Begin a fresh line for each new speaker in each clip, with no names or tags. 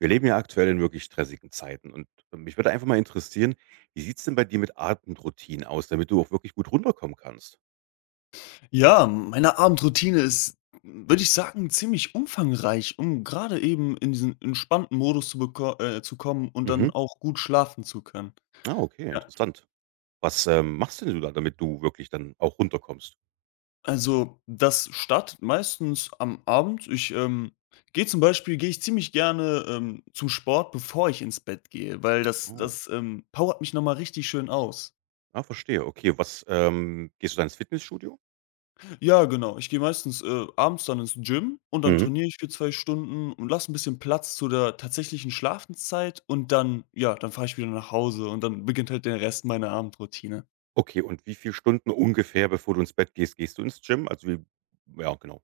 Wir leben ja aktuell in wirklich stressigen Zeiten und mich würde einfach mal interessieren, wie sieht's denn bei dir mit Abendroutinen aus, damit du auch wirklich gut runterkommen kannst?
Ja, meine Abendroutine ist, würde ich sagen, ziemlich umfangreich, um gerade eben in diesen entspannten Modus zu beko zu kommen und
Mhm.
dann auch gut schlafen zu können.
Ah, okay,
Ja.
interessant. Was machst denn du da, damit du wirklich dann auch runterkommst?
Also, das startet meistens am Abend. Gehe ich ziemlich gerne, zum Sport, bevor ich ins Bett gehe, weil das
Oh,
das, ähm, powert mich noch mal richtig schön aus.
ah, verstehe. Okay, gehst du dann ins Fitnessstudio?
Ja, genau. Ich gehe meistens, abends dann ins Gym und dann
Mhm.
trainiere ich für 2 Stunden und lasse ein bisschen Platz zu der tatsächlichen Schlafenszeit und dann ja, dann fahre ich wieder nach Hause und dann beginnt halt der Rest meiner Abendroutine.
Okay, und wie viel Stunden ungefähr, bevor du ins Bett gehst, gehst du ins Gym? Also, wie ja, genau.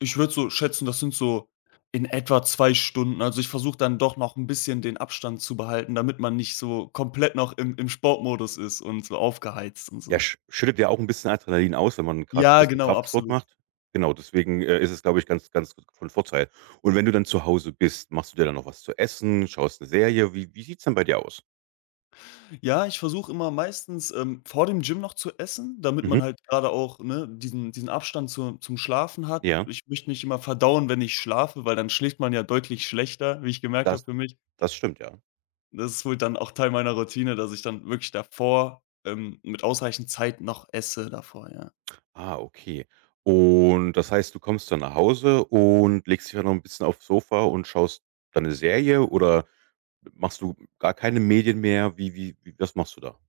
Ich würde so schätzen, das sind so in etwa 2 Stunden. Also, ich versuche dann doch noch ein bisschen den Abstand zu behalten, damit man nicht so komplett noch im Sportmodus ist und so aufgeheizt und
Ja,
so.
schüttet ja auch 'n bisschen Adrenalin aus, wenn man grad
Ja,
bisschen
genau,
Kraftsport
absolut.
macht. Genau, deswegen, ist es, glaube ich, ganz ganz von Vorteil. Und wenn du dann zu Hause bist, machst du dir dann noch was zu essen, schaust 'ne Serie? Wie sieht's denn bei dir aus?
Ja, ich versuche immer meistens, vor dem Gym noch zu essen, damit
Mhm.
man halt gerade auch, ne, diesen Abstand zu zum Schlafen hat.
Ja,
Ich möchte nicht immer verdauen, wenn ich schlafe, weil dann schläft man ja deutlich schlechter, wie ich gemerkt habe
das
für mich.
das stimmt, ja.
Das ist wohl dann auch Teil meiner Routine, dass ich dann wirklich davor, mit ausreichend Zeit noch esse davor, ja.
Ah, okay. Und das heißt, du kommst dann nach Hause und legst dich dann noch 'n bisschen aufs Sofa und schaust dann 'ne Serie oder machst du gar keine Medien mehr? Wie wie wie was machst du da?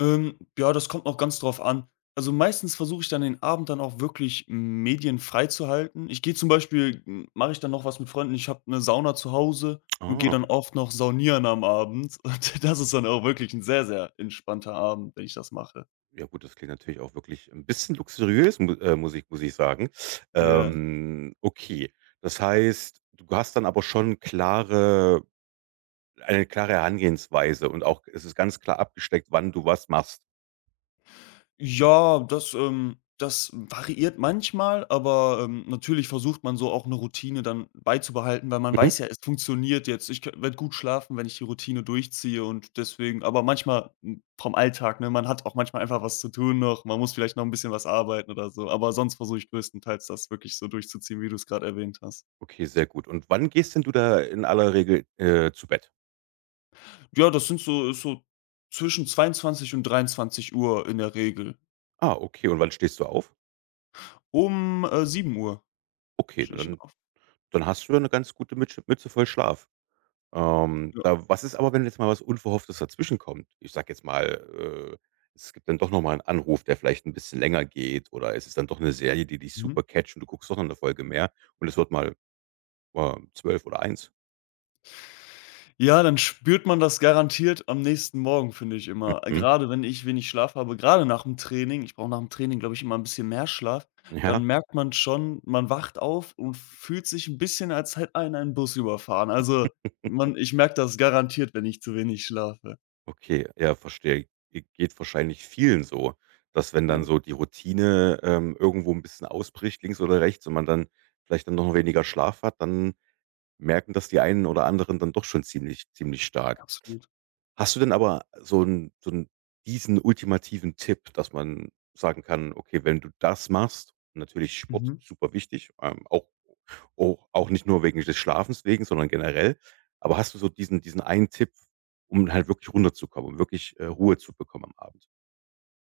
Ja, das kommt noch ganz drauf an. Also meistens versuche ich dann den Abend dann auch wirklich medienfrei zu halten. Ich gehe zum Beispiel hm, mache ich dann noch was mit Freunden. Ich habe eine Sauna zu Hause und gehe
Ah.
dann oft noch saunieren am Abend. Und das ist dann auch wirklich ein sehr, sehr entspannter Abend, wenn ich das mache.
Ja gut, das klingt natürlich auch wirklich ein bisschen luxuriös, mu muss ich sagen.
Ja.
Okay, das heißt, du hast dann aber schon klare eine klare Herangehensweise und auch es ist ganz klar abgesteckt, wann du was machst.
Ja, das variiert manchmal, aber, natürlich versucht man so auch eine Routine dann beizubehalten, weil man
Mhm.
weiß ja, es funktioniert jetzt. Ich werde gut schlafen, wenn ich die Routine durchziehe und deswegen aber manchmal, vom Alltag, ne, man hat auch manchmal einfach was zu tun noch, man muss vielleicht noch ein bisschen was arbeiten oder so, aber sonst versuche ich größtenteils das wirklich so durchzuziehen, wie du es gerade erwähnt hast.
Okay, sehr gut. Und wann gehst denn du da in aller Regel, zu Bett?
Ja, das sind so ist so zwischen 22 und 23 Uhr in der Regel.
Ah, okay. Und wann stehst du auf?
Um 7 Uhr
Okay, na
stehe ich
dann
auf.
dann hast du ja 'ne ganz gute Mütze voll Schlaf.
Ja.
Da was ist aber, wenn jetzt mal was Unverhofftes dazwischenkommt? Ich sage jetzt mal, es gibt dann doch noch mal 'n Anruf, der vielleicht ein bisschen länger geht oder es ist dann doch eine Serie, die dich
Mhm.
super catcht und du guckst doch noch eine Folge mehr und es wird mal, 12 oder eins.
Ja, dann spürt man das garantiert am nächsten Morgen, finde ich immer. Äh,
Mhm.
grade wenn ich wenig Schlaf habe, gerade nach dem Training. Ich brauche nach dem Training, glaube ich, immer ein bisschen mehr Schlaf.
Ja,
Dann merkt man schon, man wacht auf und fühlt sich ein bisschen, als hätte einen ein Bus überfahren. Also, man ich merke das garantiert, wenn ich zu wenig schlafe.
okay. Ja, verstehe. Ge geht wahrscheinlich vielen so, dass wenn dann
Ja,
so die Routine, irgendwo ein bisschen ausbricht, links oder rechts und man dann vielleicht dann noch weniger Schlaf hat, dann merken das die einen oder anderen dann doch schon ziemlich ziemlich stark.
absolut.
Hast du denn aber so 'n diesen ultimativen Tipp, dass man sagen kann: „Okay, wenn du das machst“, natürlich Sport
Mhm.
super wichtig, auch nicht nur wegen des Schlafens wegen, sondern generell. Aber hast du so diesen einen Tipp, um halt wirklich runterzukommen, um wirklich, Ruhe zu bekommen am Abend?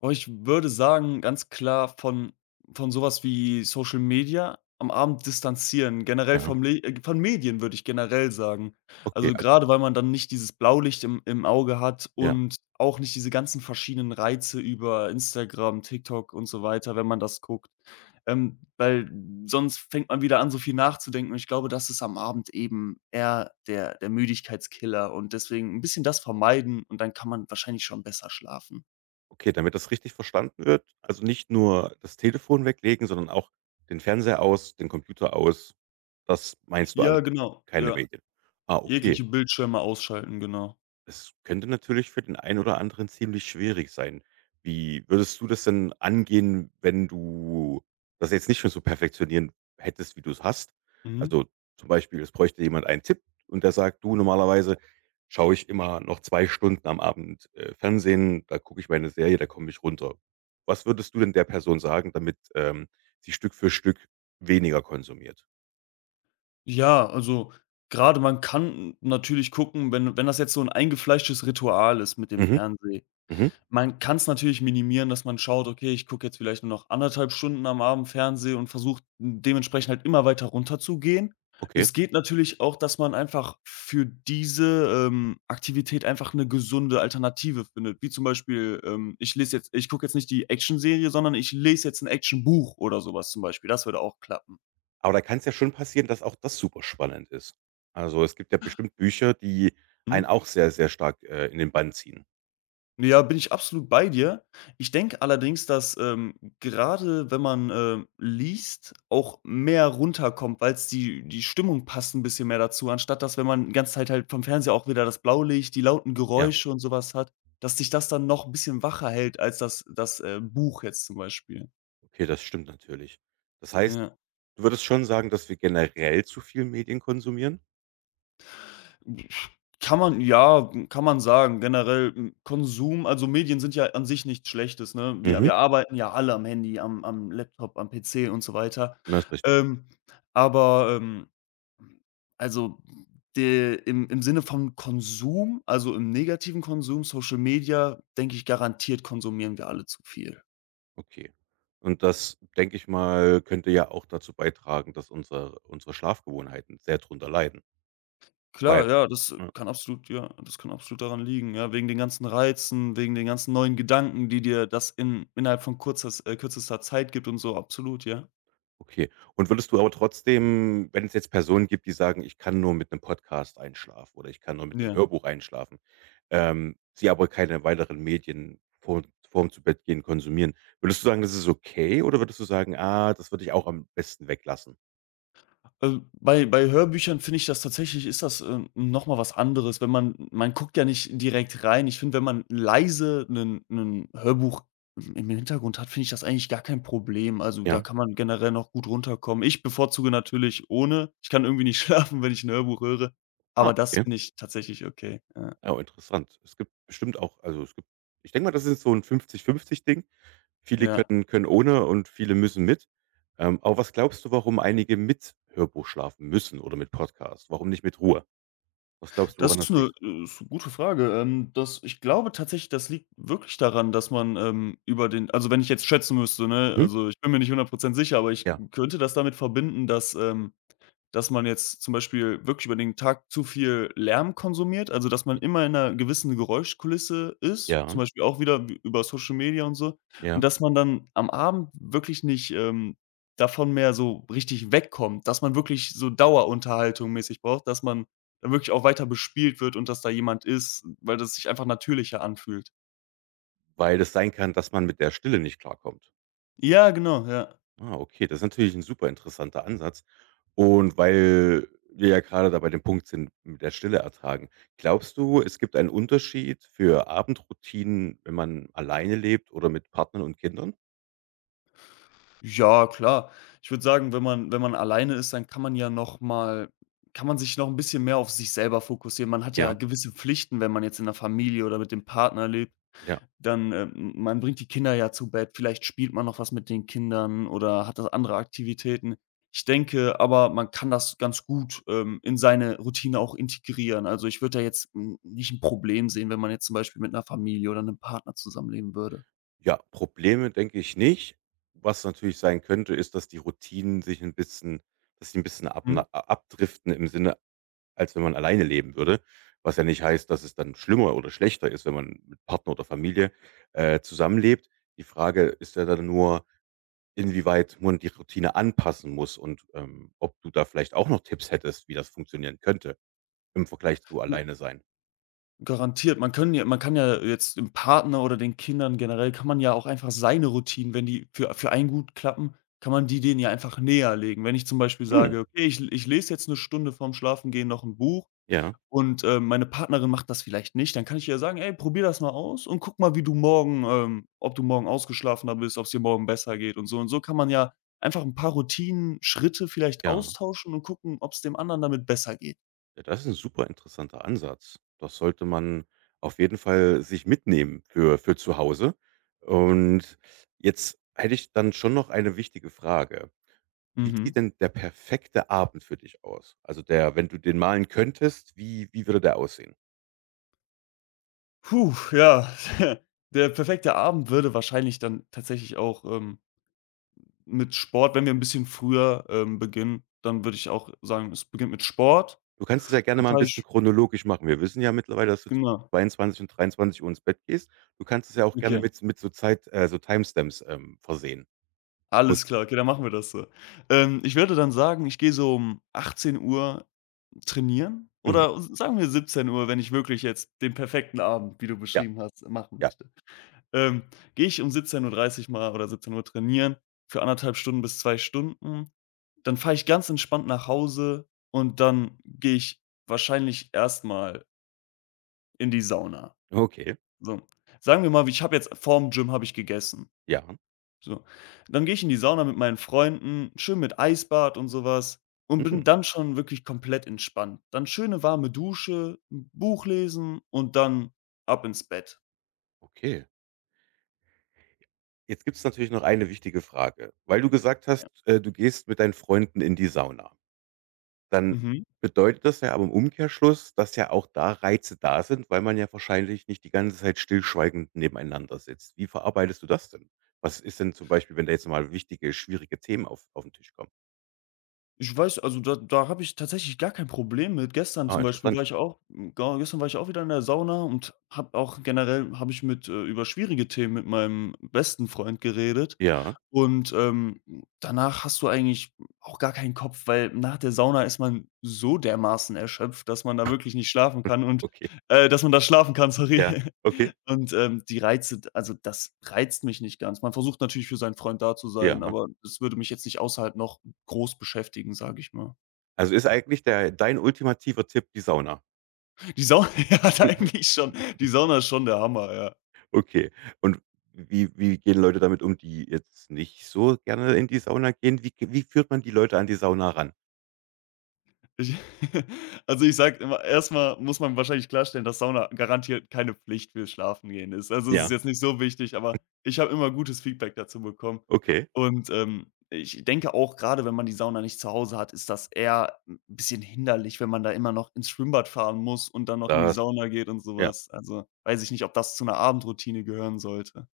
Oh, ich würde sagen, ganz klar von sowas wie Social Media am Abend distanzieren, generell
Ja,
vom Le von Medien, würde ich generell sagen.
okay,
Also,
also
gerade weil man dann nicht dieses Blaulicht im Auge hat
ja,
und auch nicht diese ganzen verschiedenen Reize über Instagram, TikTok und so weiter, wenn man das guckt. Weil Sonst fängt man wieder an, so viel nachzudenken, und ich glaube, das ist am Abend eben eher der Müdigkeitskiller und deswegen ein bisschen das vermeiden und dann kann man wahrscheinlich schon besser schlafen.
okay, damit das richtig verstanden wird, also nicht nur das Telefon weglegen, sondern auch den Fernseher aus, den Computer aus. Das meinst du alles?
Ja, genau.
Keine
Ja,
Medien. Ah, okay.
jegliche Bildschirme ausschalten, genau.
Es könnte natürlich für den einen oder anderen ziemlich schwierig sein. Wie würdest du das denn angehen, wenn du das jetzt nicht schon so perfektionieren hättest, wie du es hast?
Mhm.
Also, zum Beispiel, es bräuchte jemand einen Tipp und der sagt: „Du, normalerweise schaue ich immer noch 2 Stunden am Abend, Fernsehen, da gucke ich meine Serie, da komme ich runter.“ Was würdest du denn der Person sagen, damit, sie Stück für Stück weniger konsumiert?
Ja, also grade, man kann natürlich gucken, wenn das jetzt so 'n eingefleischtes Ritual ist mit dem
Mhm,
Fernsehen.
mhm,
Man kann es natürlich minimieren, dass man schaut: „Okay, ich gucke jetzt vielleicht nur noch anderthalb Stunden am Abend Fernsehen“ und versucht dementsprechend halt immer weiter runterzugehen.
okay.
Es geht natürlich auch, dass man einfach für diese, Aktivität einfach eine gesunde Alternative findet, wie zum Beispiel, ich gucke jetzt nicht die Action-Serie, sondern ich lese jetzt ein Action-Buch oder sowas zum Beispiel. Das würde auch klappen.
Aber da kann es ja schon passieren, dass auch das super spannend ist. Also, es gibt ja bestimmt Bücher, die einen
Mhm.
auch sehr, sehr stark, in den Bann ziehen.
Ja, bin ich absolut bei dir. Ich denke allerdings, dass, gerade wenn man, liest, auch mehr runterkommt, weil es die Stimmung passt ein bisschen mehr dazu, anstatt dass, wenn man die ganze Zeit halt vom Fernseher auch wieder das Blaulicht, die lauten
Ja,
Geräusche und sowas hat, dass dich das dann noch ein bisschen wacher hält als das Buch jetzt zum Beispiel.
okay, das stimmt natürlich. Das heißt,
Ja.
du würdest schon sagen, dass wir generell zu viel Medien konsumieren?
Kann man ja, kann man sagen. Generell, Konsum, also Medien sind ja an sich nichts Schlechtes, ne? Wir
Mhm.
wir arbeiten ja alle am Handy, am Laptop, am PC und so weiter.
Das ist richtig.
Ähm, aber, also, de im im Sinne von Konsum, also im negativen Konsum, Social Media, denke ich, garantiert konsumieren wir alle zu viel.
Okay. Und das, denke ich mal, könnte ja auch dazu beitragen, dass unsere Schlafgewohnheiten sehr drunter leiden, weil
Klar, ja,
ja.
das kann absolut daran liegen, ja, wegen den ganzen Reizen, wegen den ganzen neuen Gedanken, die dir das in innerhalb von kurzes kürzester Zeit gibt und so, absolut, ja.
Okay. Und würdest du aber trotzdem, wenn es jetzt Personen gibt, die sagen: „Ich kann nur mit einem Podcast einschlafen“ oder „Ich kann nur mit 'nem
Ja.
Hörbuch einschlafen“, sie aber keine weiteren Medien vorm zu Bett gehen konsumieren. Würdest du sagen, das ist okay oder würdest du sagen: „Ah, das würde ich auch am besten weglassen?“
Also, bei Hörbüchern finde ich das tatsächlich, ist das, noch mal was anderes, wenn man guckt ja nicht direkt rein. Ich finde, wenn man leise ein 'nen Hörbuch im Hintergrund hat, finde ich das eigentlich gar kein Problem. Also, da
Ja?
kann man generell noch gut runterkommen. Ich bevorzuge natürlich ohne. Ich kann irgendwie nicht schlafen, wenn ich ein Hörbuch höre,
Ah,
aber das
okay.
finde ich tatsächlich okay. Ja,
Ah, interessant. Es gibt bestimmt auch also, es gibt ich denke mal, das ist so ein 50-50 Ding. Viele
ja.
können ohne und viele müssen mit. Aber was glaubst du, warum einige mit Hörbuch schlafen müssen oder mit Podcast? Warum nicht mit Ruhe? Was glaubst du,
Das
woran
ist
das
eine
liegt?
ist 'ne gute Frage. Das ich glaube tatsächlich, das liegt wirklich daran, dass man, über den also, wenn ich jetzt schätzen müsste, ne,
Hm?
also, ich bin mir nicht 100 sicher, aber ich
Ja,
könnte das damit verbinden, dass, dass man jetzt zum Beispiel wirklich über den Tag zu viel Lärm konsumiert, also, dass man immer in einer gewissen Geräuschkulisse ist, zum
ja,
Beispiel auch wieder w über Social Media und so. Und
ja,
dass man dann am Abend wirklich nicht, davon mehr so richtig wegkommt, dass man wirklich so Dauerunterhaltung mäßig braucht, dass man dann wirklich auch weiter bespielt wird und dass da jemand ist, weil das sich einfach natürlicher anfühlt.
weil es sein kann, dass man mit der Stille nicht klarkommt.
Ja, genau, ja.
Ah, okay, das ist natürlich ein super interessanter Ansatz. Und weil wir ja gerade da bei dem Punkt sind, mit der Stille ertragen. Glaubst du, es gibt einen Unterschied für Abendroutinen, wenn man alleine lebt oder mit Partnern und Kindern?
Ja, klar. Ich würde sagen, wenn man alleine ist, dann kann man ja noch mal kann man sich noch ein bisschen mehr auf sich selber fokussieren. Man hat ja
Ja,
gewisse Pflichten, wenn man jetzt in der Familie oder mit dem Partner lebt,
ja,
dann, m man bringt die Kinder ja zu Bett, vielleicht spielt man noch was mit den Kindern oder hat da andere Aktivitäten. Ich denke aber, man kann das ganz gut, in seine Routine auch integrieren. Also, ich würde da jetzt n nicht ein Problem sehen, wenn man jetzt zum Beispiel mit einer Familie oder einem Partner zusammenleben würde.
ja. Probleme denke ich nicht. Was natürlich sein könnte, ist, dass die Routinen sich ein bisschen dass sie ein bisschen
Mhm.
abna abdriften im Sinne als wenn man alleine leben würde, was ja nicht heißt, dass es dann schlimmer oder schlechter ist, wenn man mit Partner oder Familie, zusammenlebt. Die Frage ist ja dann nur, inwieweit man die Routine anpassen muss und ob du da vielleicht auch noch Tipps hättest, wie das funktionieren könnte im Vergleich zu alleine sein.
Garantiert. Man kann ja jetzt dem Partner oder den Kindern, generell kann man ja auch einfach seine Routinen, wenn die für einen gut klappen, kann man die denen ja einfach näherlegen. Wenn ich zum Beispiel
Hm,
sage: „Okay, ich lese jetzt eine Stunde vorm Schlafengehen noch ein Buch
ja,
und, meine Partnerin macht das vielleicht nicht“, dann kann ich ja sagen: „Ey, probier das mal aus und guck mal, wie du morgen ob du morgen ausgeschlafener bist, ob's dir morgen besser geht und so.“ Und so kann man ja einfach ein paar Routinen, Schritte vielleicht
ja.
austauschen und gucken, ob's dem anderen damit besser geht.
Ja, das ist ein super interessanter Ansatz. Das sollte man auf jeden Fall sich mitnehmen für zu Hause. Und jetzt hätte ich dann schon noch eine wichtige Frage. Wie sieht
Mhm.
denn der perfekte Abend für dich aus? Also der wenn du den malen könntest, wie würde der aussehen?
Puh, ja. Der perfekte Abend würde wahrscheinlich dann tatsächlich auch, mit Sport, wenn wir ein bisschen früher, beginnen, dann würde ich auch sagen, es beginnt mit Sport.
Du kannst es ja gerne
Dann
mal ein
fahre
bisschen
ich
chronologisch machen. Wir wissen ja mittlerweile, dass du
Genau,
22 und 23:00 ins Bett gehst. Du kannst es ja auch gerne
okay,
mit so Timestamps, versehen. Aus-
alles klar, okay, dann machen wir das so. Ich würde dann sagen, ich gehe so um 18 Uhr trainieren
Mhm.
oder sagen wir 17 Uhr, wenn ich wirklich jetzt den perfekten Abend, wie du
Ja,
beschrieben hast, machen
ja.
möchte. Ähm, gehe ich um 17:30 mal oder 17 Uhr trainieren für anderthalb Stunden bis 2 Stunden. Dann fahre ich ganz entspannt nach Hause und dann gehe ich wahrscheinlich erstmal in die Sauna.
Okay.
So. Sagen wir mal, ich habe jetzt vorm Gym habe ich gegessen.
Ja.
So. Dann gehe ich in die Sauna mit meinen Freunden, schön mit Eisbad und sowas, und
Mhm.
bin dann schon wirklich komplett entspannt. Dann schöne warme Dusche, Buch lesen und dann ab ins Bett.
Okay. Jetzt gibt es natürlich noch eine wichtige Frage. Weil du gesagt hast, du gehst mit deinen Freunden in die Sauna. Dann
Mhm.
bedeutet das ja aber im Umkehrschluss, dass ja auch da Reize da sind, weil man ja wahrscheinlich nicht die ganze Zeit stillschweigend nebeneinander sitzt. Wie verarbeitest du das denn? Was ist denn zum Beispiel, wenn da jetzt mal wichtige, schwierige Themen auf den Tisch kommen?
Ich weiß, also, da habe ich tatsächlich gar kein Problem mit. Gestern
Ah,
zum Beispiel war
interessant.
ich auch hm, ga gestern war ich auch wieder in der Sauna und habe auch generell habe ich mit über schwierige Themen mit meinem besten Freund geredet
Ja,
und, danach hast du eigentlich auch gar keinen Kopf, weil nach der Sauna ist man so dermaßen erschöpft, dass man da wirklich nicht schlafen kann und
okay.
dass man da schlafen kann, sorry.
Ja. Okay,
Und, die Reize also, das reizt mich nicht ganz. Man versucht natürlich für seinen Freund da zu sein,
ja.
aber das würde mich jetzt nicht außerhalb noch groß beschäftigen, sage ich mal.
Also, ist eigentlich der dein ultimativer Tipp die Sauna?
Die Sau Ja, eigentlich schon. Die Sauna ist schon der Hammer, ja.
Okay. Und wie gehen Leute damit um, die jetzt nicht so gerne in die Sauna gehen? Wie führt man die Leute an die Sauna ran?
Ich Also, ich sage immer, erstmal muss man wahrscheinlich klarstellen, dass Sauna garantiert keine Pflicht für Schlafen gehen ist. Also, es ist
Ja,
jetzt nicht so wichtig, aber ich habe immer gutes Feedback dazu bekommen.
okay.
Und, ich denke auch, gerade, wenn man die Sauna nicht zu Hause hat, ist das eher ein bisschen hinderlich, wenn man da immer noch ins Schwimmbad fahren muss und dann noch in die
Das
Sauna geht und
ja.
sowas. Also, weiß ich nicht, ob das zu einer Abendroutine gehören sollte.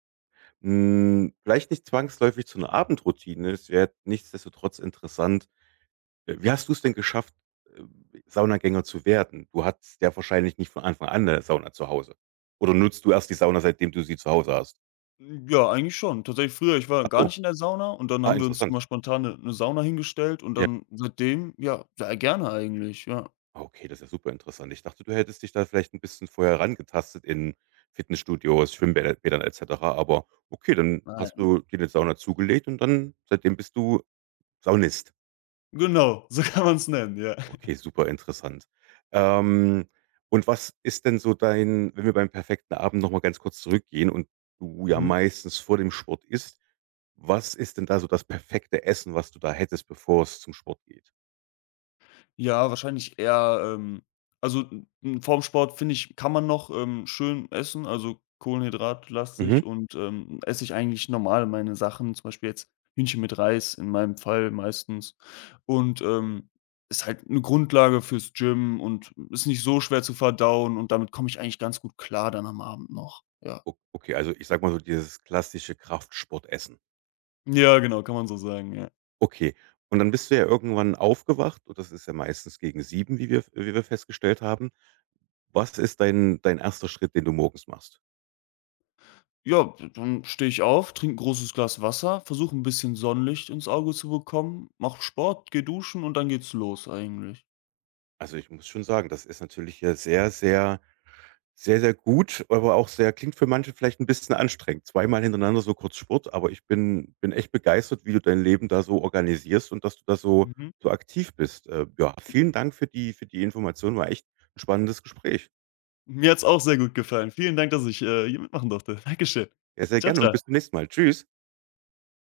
Hm, vielleicht nicht zwangsläufig zu 'ner Abendroutine. Es wäre nichtsdestotrotz interessant. Wie hast du's denn geschafft, äh, Saunagänger zu werden? Du hattest ja wahrscheinlich nicht von Anfang an 'ne Sauna zu Hause. Oder nutzt du erst die Sauna, seitdem du sie zu Hause hast?
Hm, ja, eigentlich schon. Tatsächlich früher, ich war
Ach
gar
so.
nicht in der Sauna, und dann
Ah,
haben wir uns immer
interessant.
spontan 'ne Sauna hingestellt und
Ja.
dann seitdem ja, ja gerne eigentlich, ja.
Ah, okay, das ist ja super interessant. Ich dachte, du hättest dich da vielleicht 'n bisschen vorher rangetastet in Fitnessstudios, Schwimmbäder Bädern et cetera, aber okay, dann hast
Nein.
du dir 'ne Sauna zugelegt und dann seitdem bist du Saunist.
Genau, so kann man's nennen, ja.
Okay, super interessant. Ähm, und was ist denn so dein wenn wir beim perfekten Abend noch mal ganz kurz zurückgehen und du ja
Mhm.
meistens vor dem Sport isst, was ist denn da so das perfekte Essen, was du da hättest, bevor es zum Sport geht?
Ja, wahrscheinlich eher, also, n 'n vorm Sport, finde ich, kann man noch, schön essen, also,
Mhm.
kohlenhydratlastig, und, esse ich eigentlich normal meine Sachen, zum Beispiel jetzt Hühnchen mit Reis in meinem Fall meistens, und, ist halt eine Grundlage fürs Gym und ist nicht so schwer zu verdauen und damit komme ich eigentlich ganz gut klar dann am Abend noch, ja.
O okay, also ich sage mal so dieses klassische Kraftsportessen.
Ja, genau, kann man so sagen, ja.
Okay. Und dann bist du ja irgendwann aufgewacht und das ist ja meistens gegen 7, wie wir festgestellt haben. Was ist dein erster Schritt, den du morgens machst?
Ja, dann stehe ich auf, trinke ein großes Glas Wasser, versuche ein bisschen Sonnenlicht ins Auge zu bekommen, mache Sport, gehe duschen und dann geht's los eigentlich.
Also, ich muss schon sagen, das ist natürlich ja sehr, sehr gut, aber auch sehr klingt für manche vielleicht 'n bisschen anstrengend. Zweimal hintereinander so kurz Sport, aber ich bin echt begeistert, wie du dein Leben da so organisierst und dass du da so
Mhm.
so aktiv bist. Ja, vielen Dank für die Information, war echt 'n spannendes Gespräch.
Mir hat's auch sehr gut gefallen. Vielen Dank, dass ich, hier mitmachen durfte. Dankeschön.
Ja, sehr
Ciao
gerne und
ciao.
bis zum nächsten Mal. Tschüss.